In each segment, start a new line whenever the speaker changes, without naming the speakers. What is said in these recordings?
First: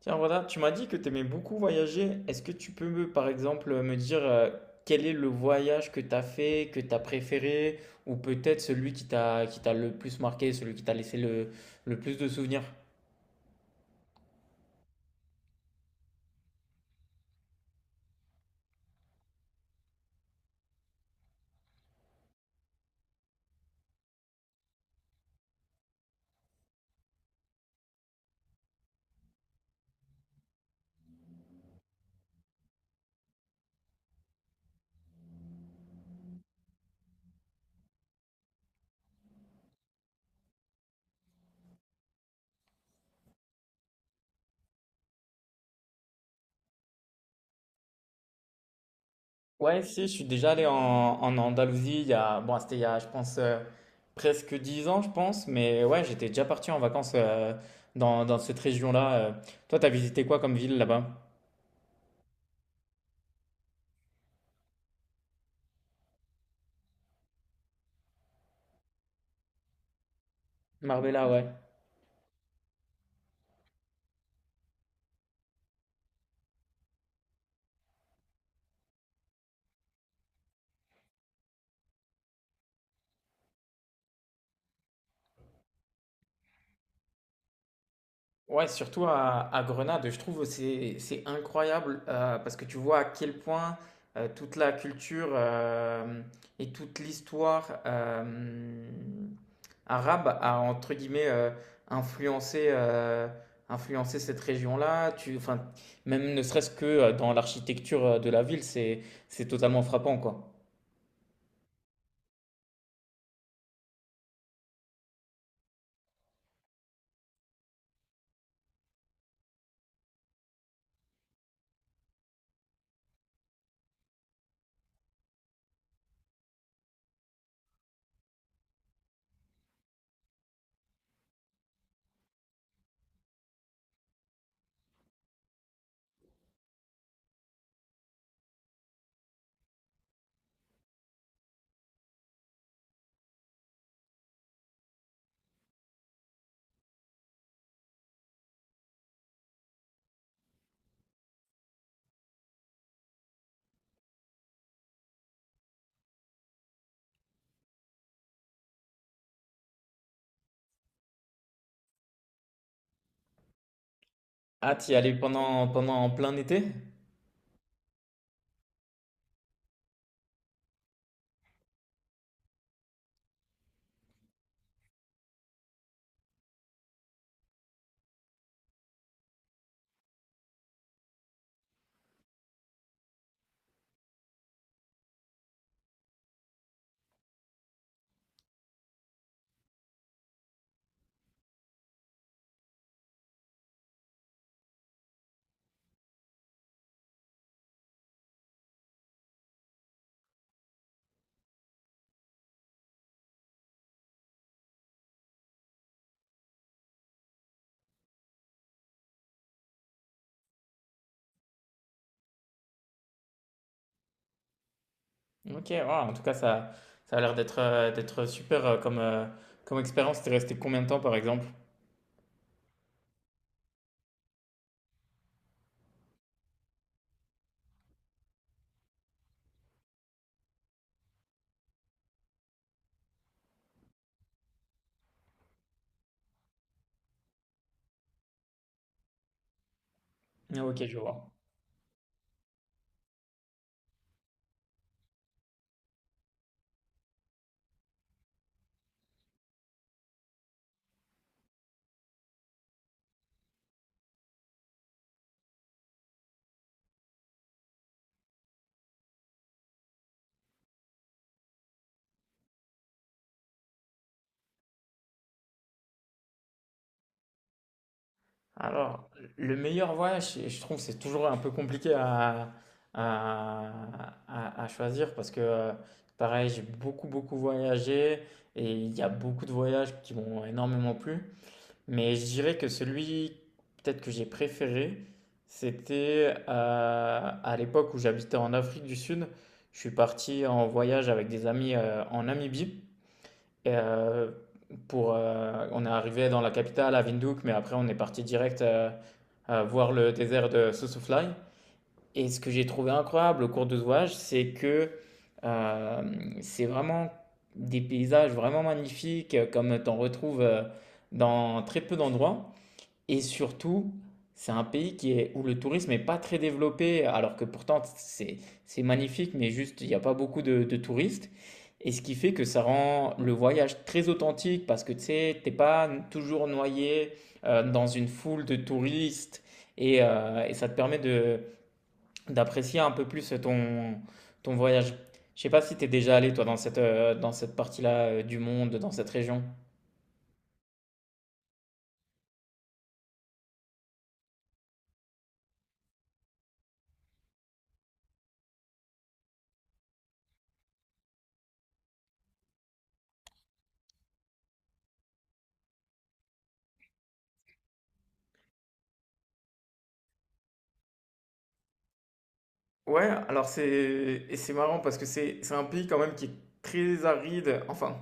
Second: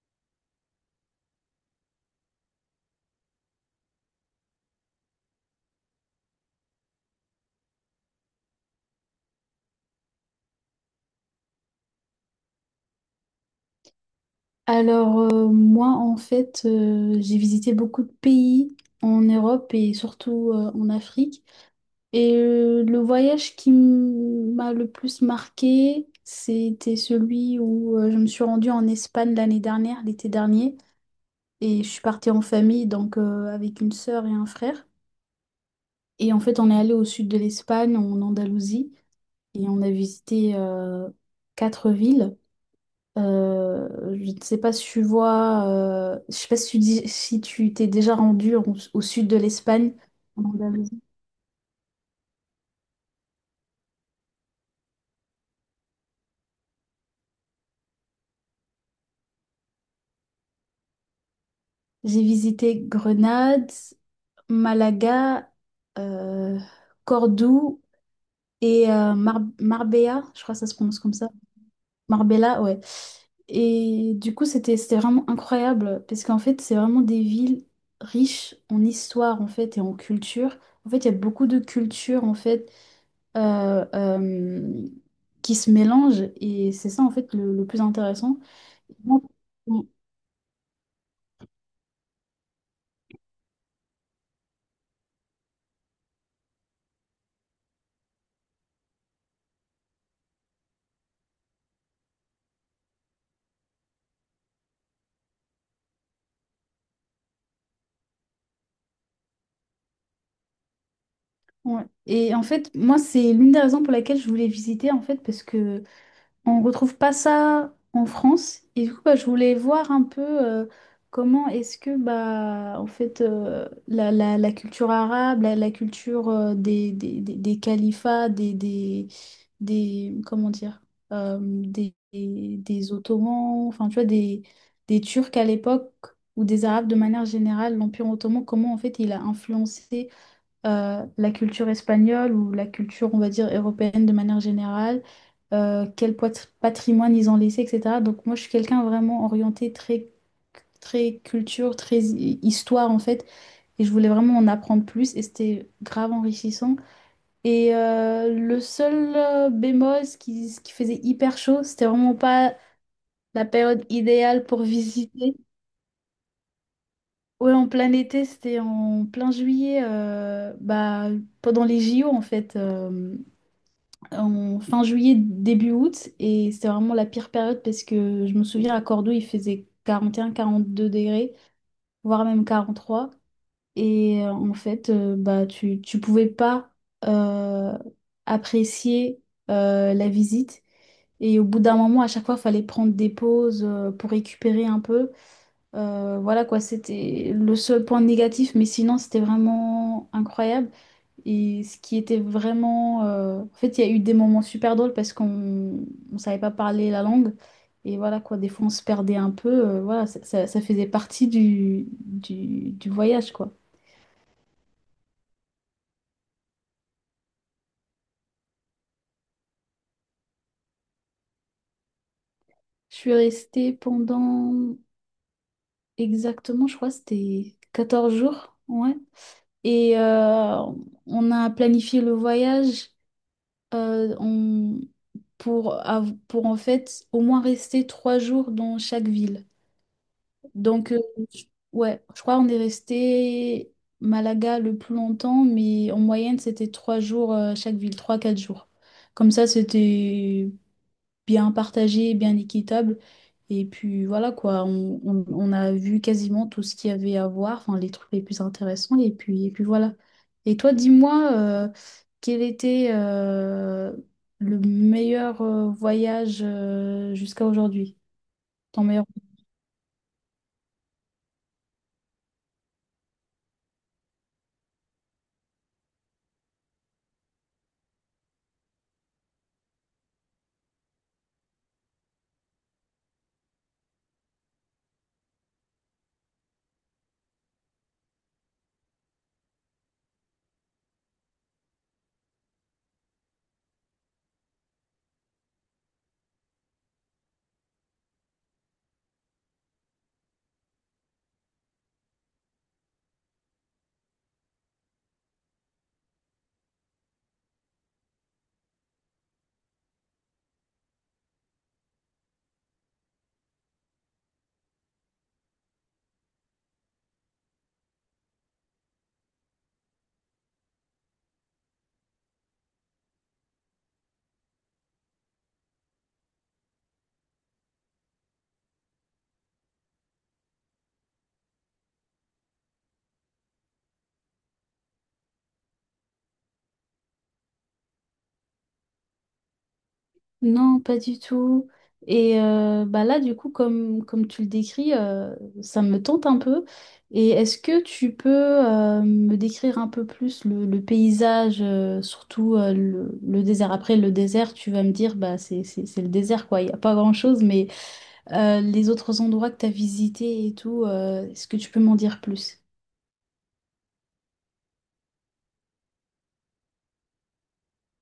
Tiens, voilà, tu m'as dit que tu aimais beaucoup voyager. Est-ce que tu peux, par exemple, me dire quel est le voyage que tu as fait, que tu as préféré, ou peut-être celui qui t'a le plus marqué, celui qui t'a laissé le plus de souvenirs?
Moi, j'ai visité beaucoup de pays en Europe et surtout en Afrique. Le voyage qui m'a le plus marqué, c'était celui où je me suis rendue en Espagne l'année dernière, l'été dernier. Et je suis partie en famille, donc avec une sœur et un frère. Et en fait, on est allé au sud de l'Espagne, en Andalousie, et on a visité 4 villes. Euh, je ne sais pas si tu vois, je sais pas si si tu t'es déjà au sud de
Ouais,
l'Espagne.
si, je suis
En
déjà allé
Andalousie.
en Andalousie il y a, bon, c'était il y a, je pense, presque 10 ans, je pense, mais ouais, j'étais déjà parti en vacances dans cette région-là. Toi, t'as visité quoi comme ville là-bas?
J'ai visité Grenade, Malaga, euh, Cordoue et euh, Marbella, je crois que ça se prononce comme
Marbella,
ça.
ouais.
Marbella, ouais. Et du coup, c'était vraiment incroyable parce qu'en fait, c'est vraiment des villes riches en histoire en fait et en culture. En fait, il y a beaucoup de culture en fait euh, euh, qui se mélangent et c'est ça en fait le plus intéressant.
Ouais, surtout
Moi,
à
on-
Grenade, je trouve c'est incroyable parce que tu vois à quel point toute la culture et toute l'histoire arabe a entre guillemets influencé euh, influencé cette région-là. Enfin, même ne serait-ce que dans l'architecture de la ville, c'est totalement frappant quoi.
et en fait, moi, c'est l'une des raisons pour laquelle je voulais visiter en fait parce que On retrouve pas ça en France. Et du coup, bah, je voulais voir un peu comment est-ce que bah, en fait, la culture arabe, la culture euh, des califats, comment dire, des Ottomans, enfin, tu vois, des Turcs à l'époque, ou des Arabes de manière générale, l'Empire ottoman, comment en fait il a influencé la culture espagnole ou la culture, on va dire, européenne de manière générale, euh, patrimoine ils ont laissé, etc. Donc moi, je suis quelqu'un vraiment orienté très, très culture, très histoire, en fait. Et je voulais vraiment en apprendre plus et c'était grave enrichissant. Le seul bémol, ce qui faisait hyper chaud, c'était vraiment pas la période idéale pour
Ah, t'y allais
visiter.
pendant en plein été?
Ouais, en plein été, c'était en plein juillet, pendant les JO en fait. En fin juillet, début août, et c'était vraiment la pire période parce que je me souviens à Cordoue, il faisait 41, 42 degrés, voire même 43. Bah, tu pouvais pas euh, apprécier la visite. Et au bout d'un moment, à chaque fois, il fallait prendre des pauses pour récupérer un peu. Voilà quoi, c'était le seul point négatif, mais sinon, c'était vraiment incroyable. Et ce qui était vraiment... En fait, il y a eu des moments super drôles parce qu'on ne savait pas parler la langue. Et voilà quoi, des fois on se perdait un peu. Voilà, ça faisait partie du voyage quoi.
Ok, waouh, en tout cas, ça a l'air d'être super comme expérience. T'es resté combien de temps, par exemple?
Je suis restée pendant exactement, je crois, c'était 14 jours. Ouais. Et euh, on a planifié le voyage euh, on- pour, pour en fait au moins rester 3 jours dans chaque ville.
Ah, Ok,
Donc,
je vois.
je- ouais, je crois qu'on est resté Malaga le plus longtemps, mais en moyenne, c'était 3 jours chaque ville, quatre jours. Comme ça, c'était bien partagé, bien équitable. Et puis voilà quoi, on a vu quasiment tout ce qu'il y avait à voir, enfin les trucs les plus intéressants, et puis voilà. Et toi, dis-moi, quel était le meilleur voyage jusqu'à aujourd'hui? Ton meilleur.
Alors, le meilleur voyage, je trouve que c'est toujours un peu compliqué à, à choisir parce que, pareil, j'ai beaucoup voyagé et il y a beaucoup de voyages qui m'ont énormément plu. Mais je dirais que celui peut-être que j'ai préféré, c'était à l'époque où j'habitais en Afrique du Sud. Je suis parti en voyage avec des amis en Namibie. Et, on est arrivé dans la capitale, à Windhoek, mais après on est parti direct voir le désert de Sossusvlei. Et ce que j'ai trouvé incroyable au cours de ce voyage, c'est que euh, c'est vraiment des paysages vraiment magnifiques, comme t'en retrouves dans très peu d'endroits. Et surtout, c'est un pays où le tourisme n'est pas très développé, alors que pourtant c'est magnifique, mais juste il n'y a pas beaucoup de touristes. Et ce qui fait que ça rend le voyage très authentique parce que tu sais, t'es pas toujours noyé dans une foule de touristes et ça te permet de d'apprécier un peu plus ton voyage. Je sais pas si t'es déjà allé toi dans dans cette partie-là du monde, dans cette région.
Non, pas du tout. Bah là, du coup, comme, comme tu le décris, ça me tente un peu. Et est-ce que tu peux me décrire un peu plus le paysage, surtout le désert? Après, le désert, tu vas me dire, bah, c'est le désert, quoi. Il n'y a pas grand-chose, mais les autres endroits que tu as visités et tout, est-ce que tu peux m'en dire plus?
Ouais, alors c'est marrant parce que c'est un pays quand même qui est très aride, enfin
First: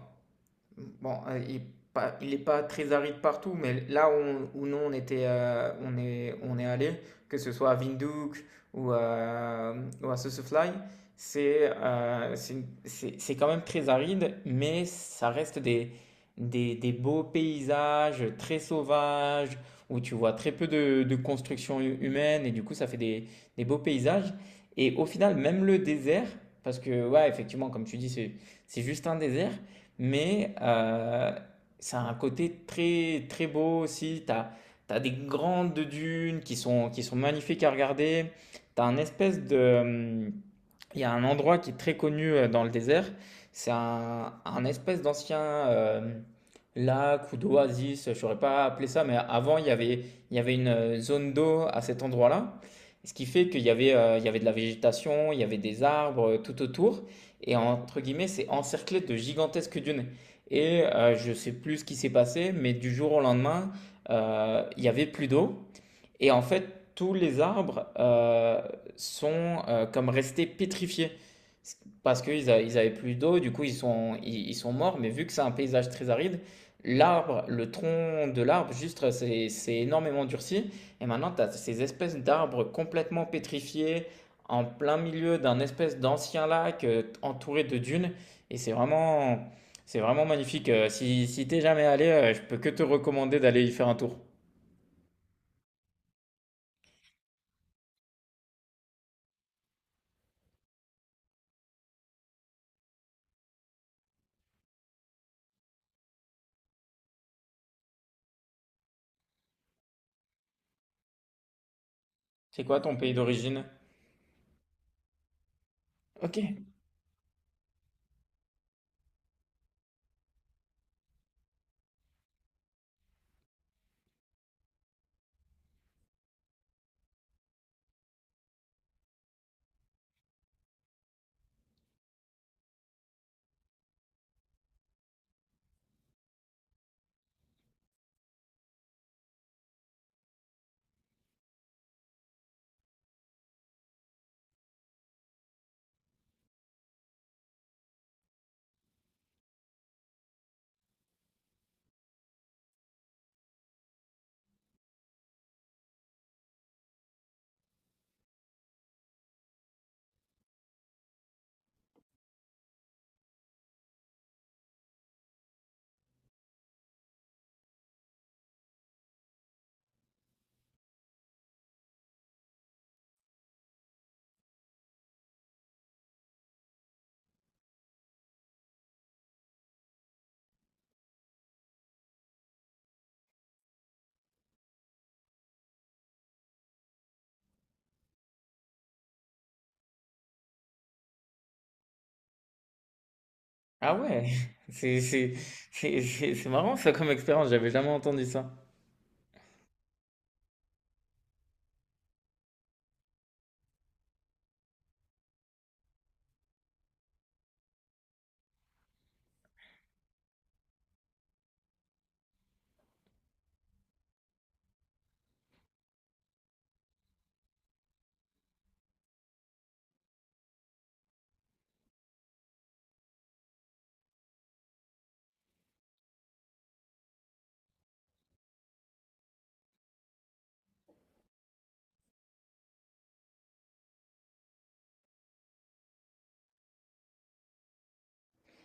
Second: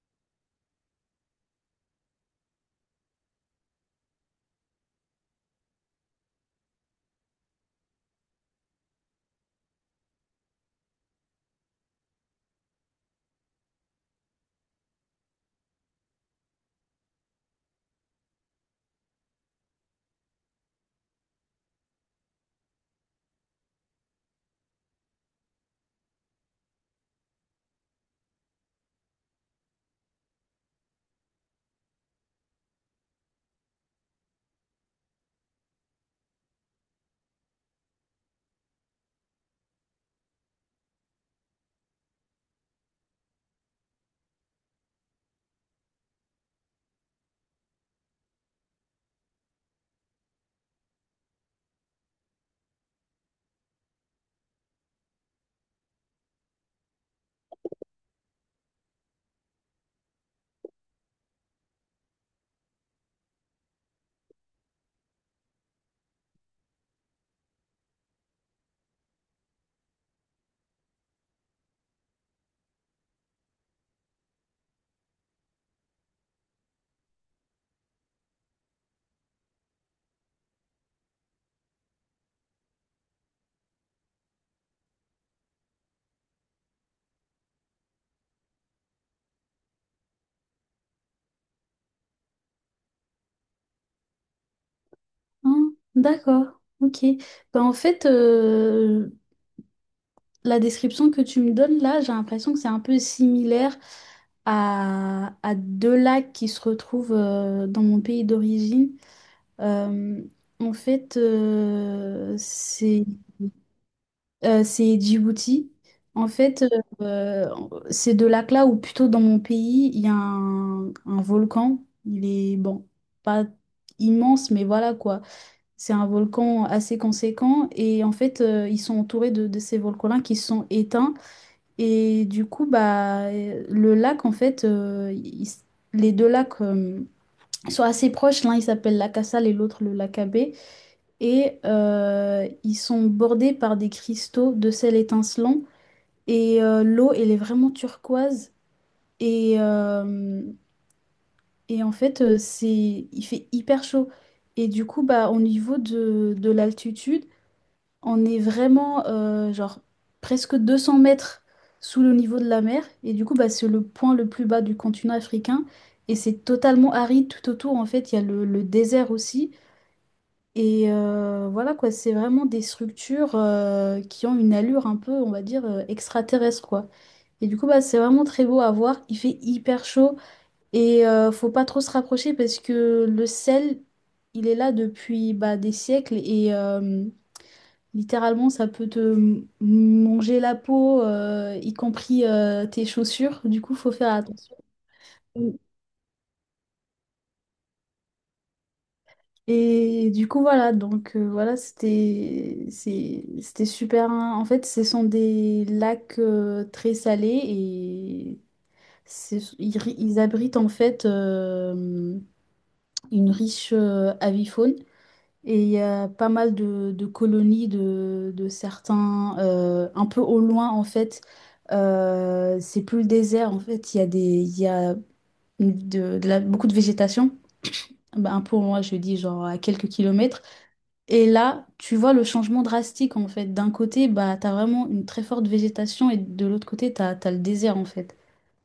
bon, il n'est pas il est pas très aride partout, mais là où nous on était, on est allé, que ce soit à Windhoek ou à, mmh, ou à Sossusvlei, c'est une c'est quand même très aride, mais ça reste des des beaux paysages très sauvages, où tu vois très peu de construction hu humaine et du coup ça fait des beaux paysages et au final même le désert, parce que ouais effectivement comme tu dis c'est juste un désert, mais ça a un côté très très beau aussi. Tu as des grandes dunes qui sont magnifiques à regarder. Tu as un espèce de... hum, il y a un endroit qui est très connu dans le désert. C'est un espèce d'ancien lac ou d'oasis, je ne saurais pas appeler ça, mais avant, il y avait une zone d'eau à cet endroit-là. Ce qui fait qu'il y avait, il y avait de la végétation, il y avait des arbres tout autour et entre guillemets, c'est encerclé de gigantesques dunes. Et je sais plus ce qui s'est passé, mais du jour au lendemain, il y avait plus d'eau et en fait, tous les arbres sont comme restés pétrifiés parce qu'avaient plus d'eau, du coup ils sont morts. Mais vu que c'est un paysage très aride, le tronc de l'arbre, juste c'est énormément durci. Et maintenant, tu as ces espèces d'arbres complètement pétrifiés en plein milieu d'un espèce d'ancien lac entouré de dunes. Et c'est vraiment magnifique. Si, si t'es jamais allé, je peux que te recommander d'aller y faire un tour.
Hein d'accord, ok. Bah, en fait, la description que tu me donnes là, j'ai l'impression que c'est un peu similaire à 2 lacs qui se retrouvent dans mon pays d'origine. Euh, en fait,
C'est quoi ton
c'est
pays d'origine?
C'est Djibouti. En fait,
OK.
euh, euh, Ces 2 lacs-là, ou plutôt dans mon pays, il y a un volcan. Il est, bon, pas immense, mais voilà quoi. C'est un volcan assez conséquent. Et en fait, ils sont entourés de ces volcans-là qui sont éteints. Et du coup, bah, le lac, en fait, il s- les 2 lacs sont assez proches. L'un, il s'appelle lac Cassale et l'autre, le lac Abbé. Ils sont bordés par des cristaux de sel étincelant. L'eau, elle est vraiment turquoise. Et, euh, il fait hyper chaud. Et du coup, bah, au niveau de l'altitude, on est vraiment genre presque 200 mètres sous le niveau de la mer, et du coup bah, c'est le point le plus bas du continent africain, et c'est totalement aride tout autour. En fait il y a le désert aussi, voilà quoi, c'est vraiment des structures qui ont une allure un peu on va dire extraterrestre quoi. Et du coup bah, c'est vraiment très beau à voir, il fait hyper chaud, faut pas trop se rapprocher parce que le sel il est là depuis bah, des siècles, littéralement, ça peut te manger la peau, y compris tes chaussures. Du coup, faut
Ah
faire
ouais!
attention.
C'est c'est c'est marrant ça comme expérience, j'avais jamais entendu ça.
Et du coup, voilà. Donc, c'était super. Hein. En fait, ce sont des lacs très salés et ils abritent en fait une riche avifaune. Et il y a pas mal de colonies de certains, un peu au loin en fait. C'est plus le désert en fait. Il y a il y a beaucoup de végétation. Bah, un peu au loin, je dis genre à quelques kilomètres. Et là, tu vois le changement drastique en fait. D'un côté, bah, tu as vraiment une très forte végétation et de l'autre côté, tu as, le désert en fait.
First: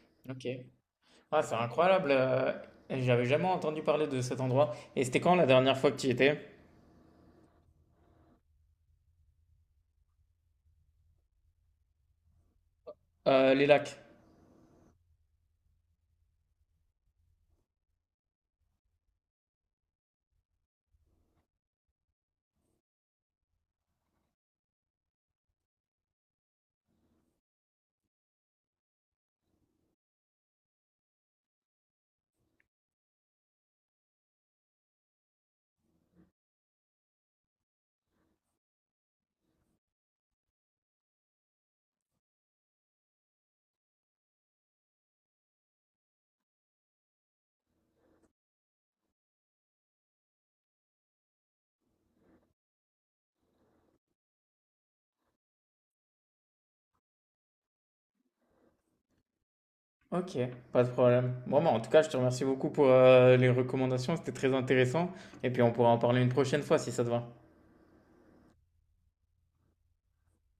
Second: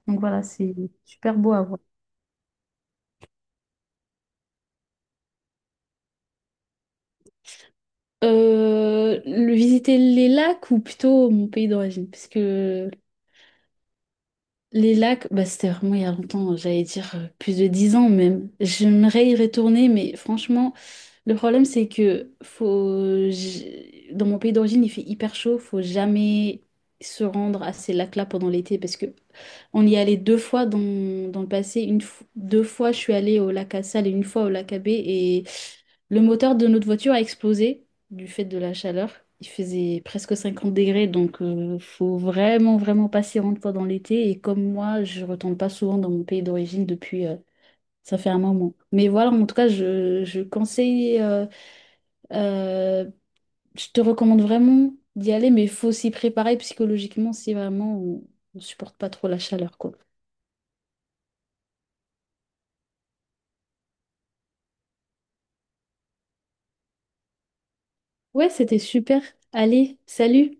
Donc voilà,
OK.
c'est super
Ah,
beau
c'est
à voir.
incroyable, j'avais jamais entendu parler de cet endroit. Et c'était quand la dernière fois que tu y étais?
Le visiter les lacs ou plutôt mon pays d'origine, parce que
Les lacs.
les lacs, bah, c'était vraiment il y a longtemps, j'allais dire plus de 10 ans même. J'aimerais y retourner, mais franchement, le problème c'est que faut... dans mon pays d'origine, il fait hyper chaud, faut jamais se rendre à ces lacs-là pendant l'été parce que on y est allé 2 fois dans le passé. 2 fois, je suis allée au lac à Salles et une fois au lac à Baie et le moteur de notre voiture a explosé du fait de la chaleur. Il faisait presque 50 degrés, donc faut vraiment, vraiment passer une fois dans l'été. Et comme moi, je retourne pas souvent dans mon pays d'origine depuis, ça fait un moment. Mais voilà, en tout cas, je conseille, euh, je te recommande vraiment d'y aller, mais il faut s'y préparer psychologiquement si vraiment on supporte pas trop la chaleur, quoi.
Ok, pas de problème. Bon, bah, en tout cas, je te remercie beaucoup pour les recommandations, c'était très intéressant. Et puis on pourra en parler une prochaine fois si ça te va.
Ouais, c'était super. Allez, salut!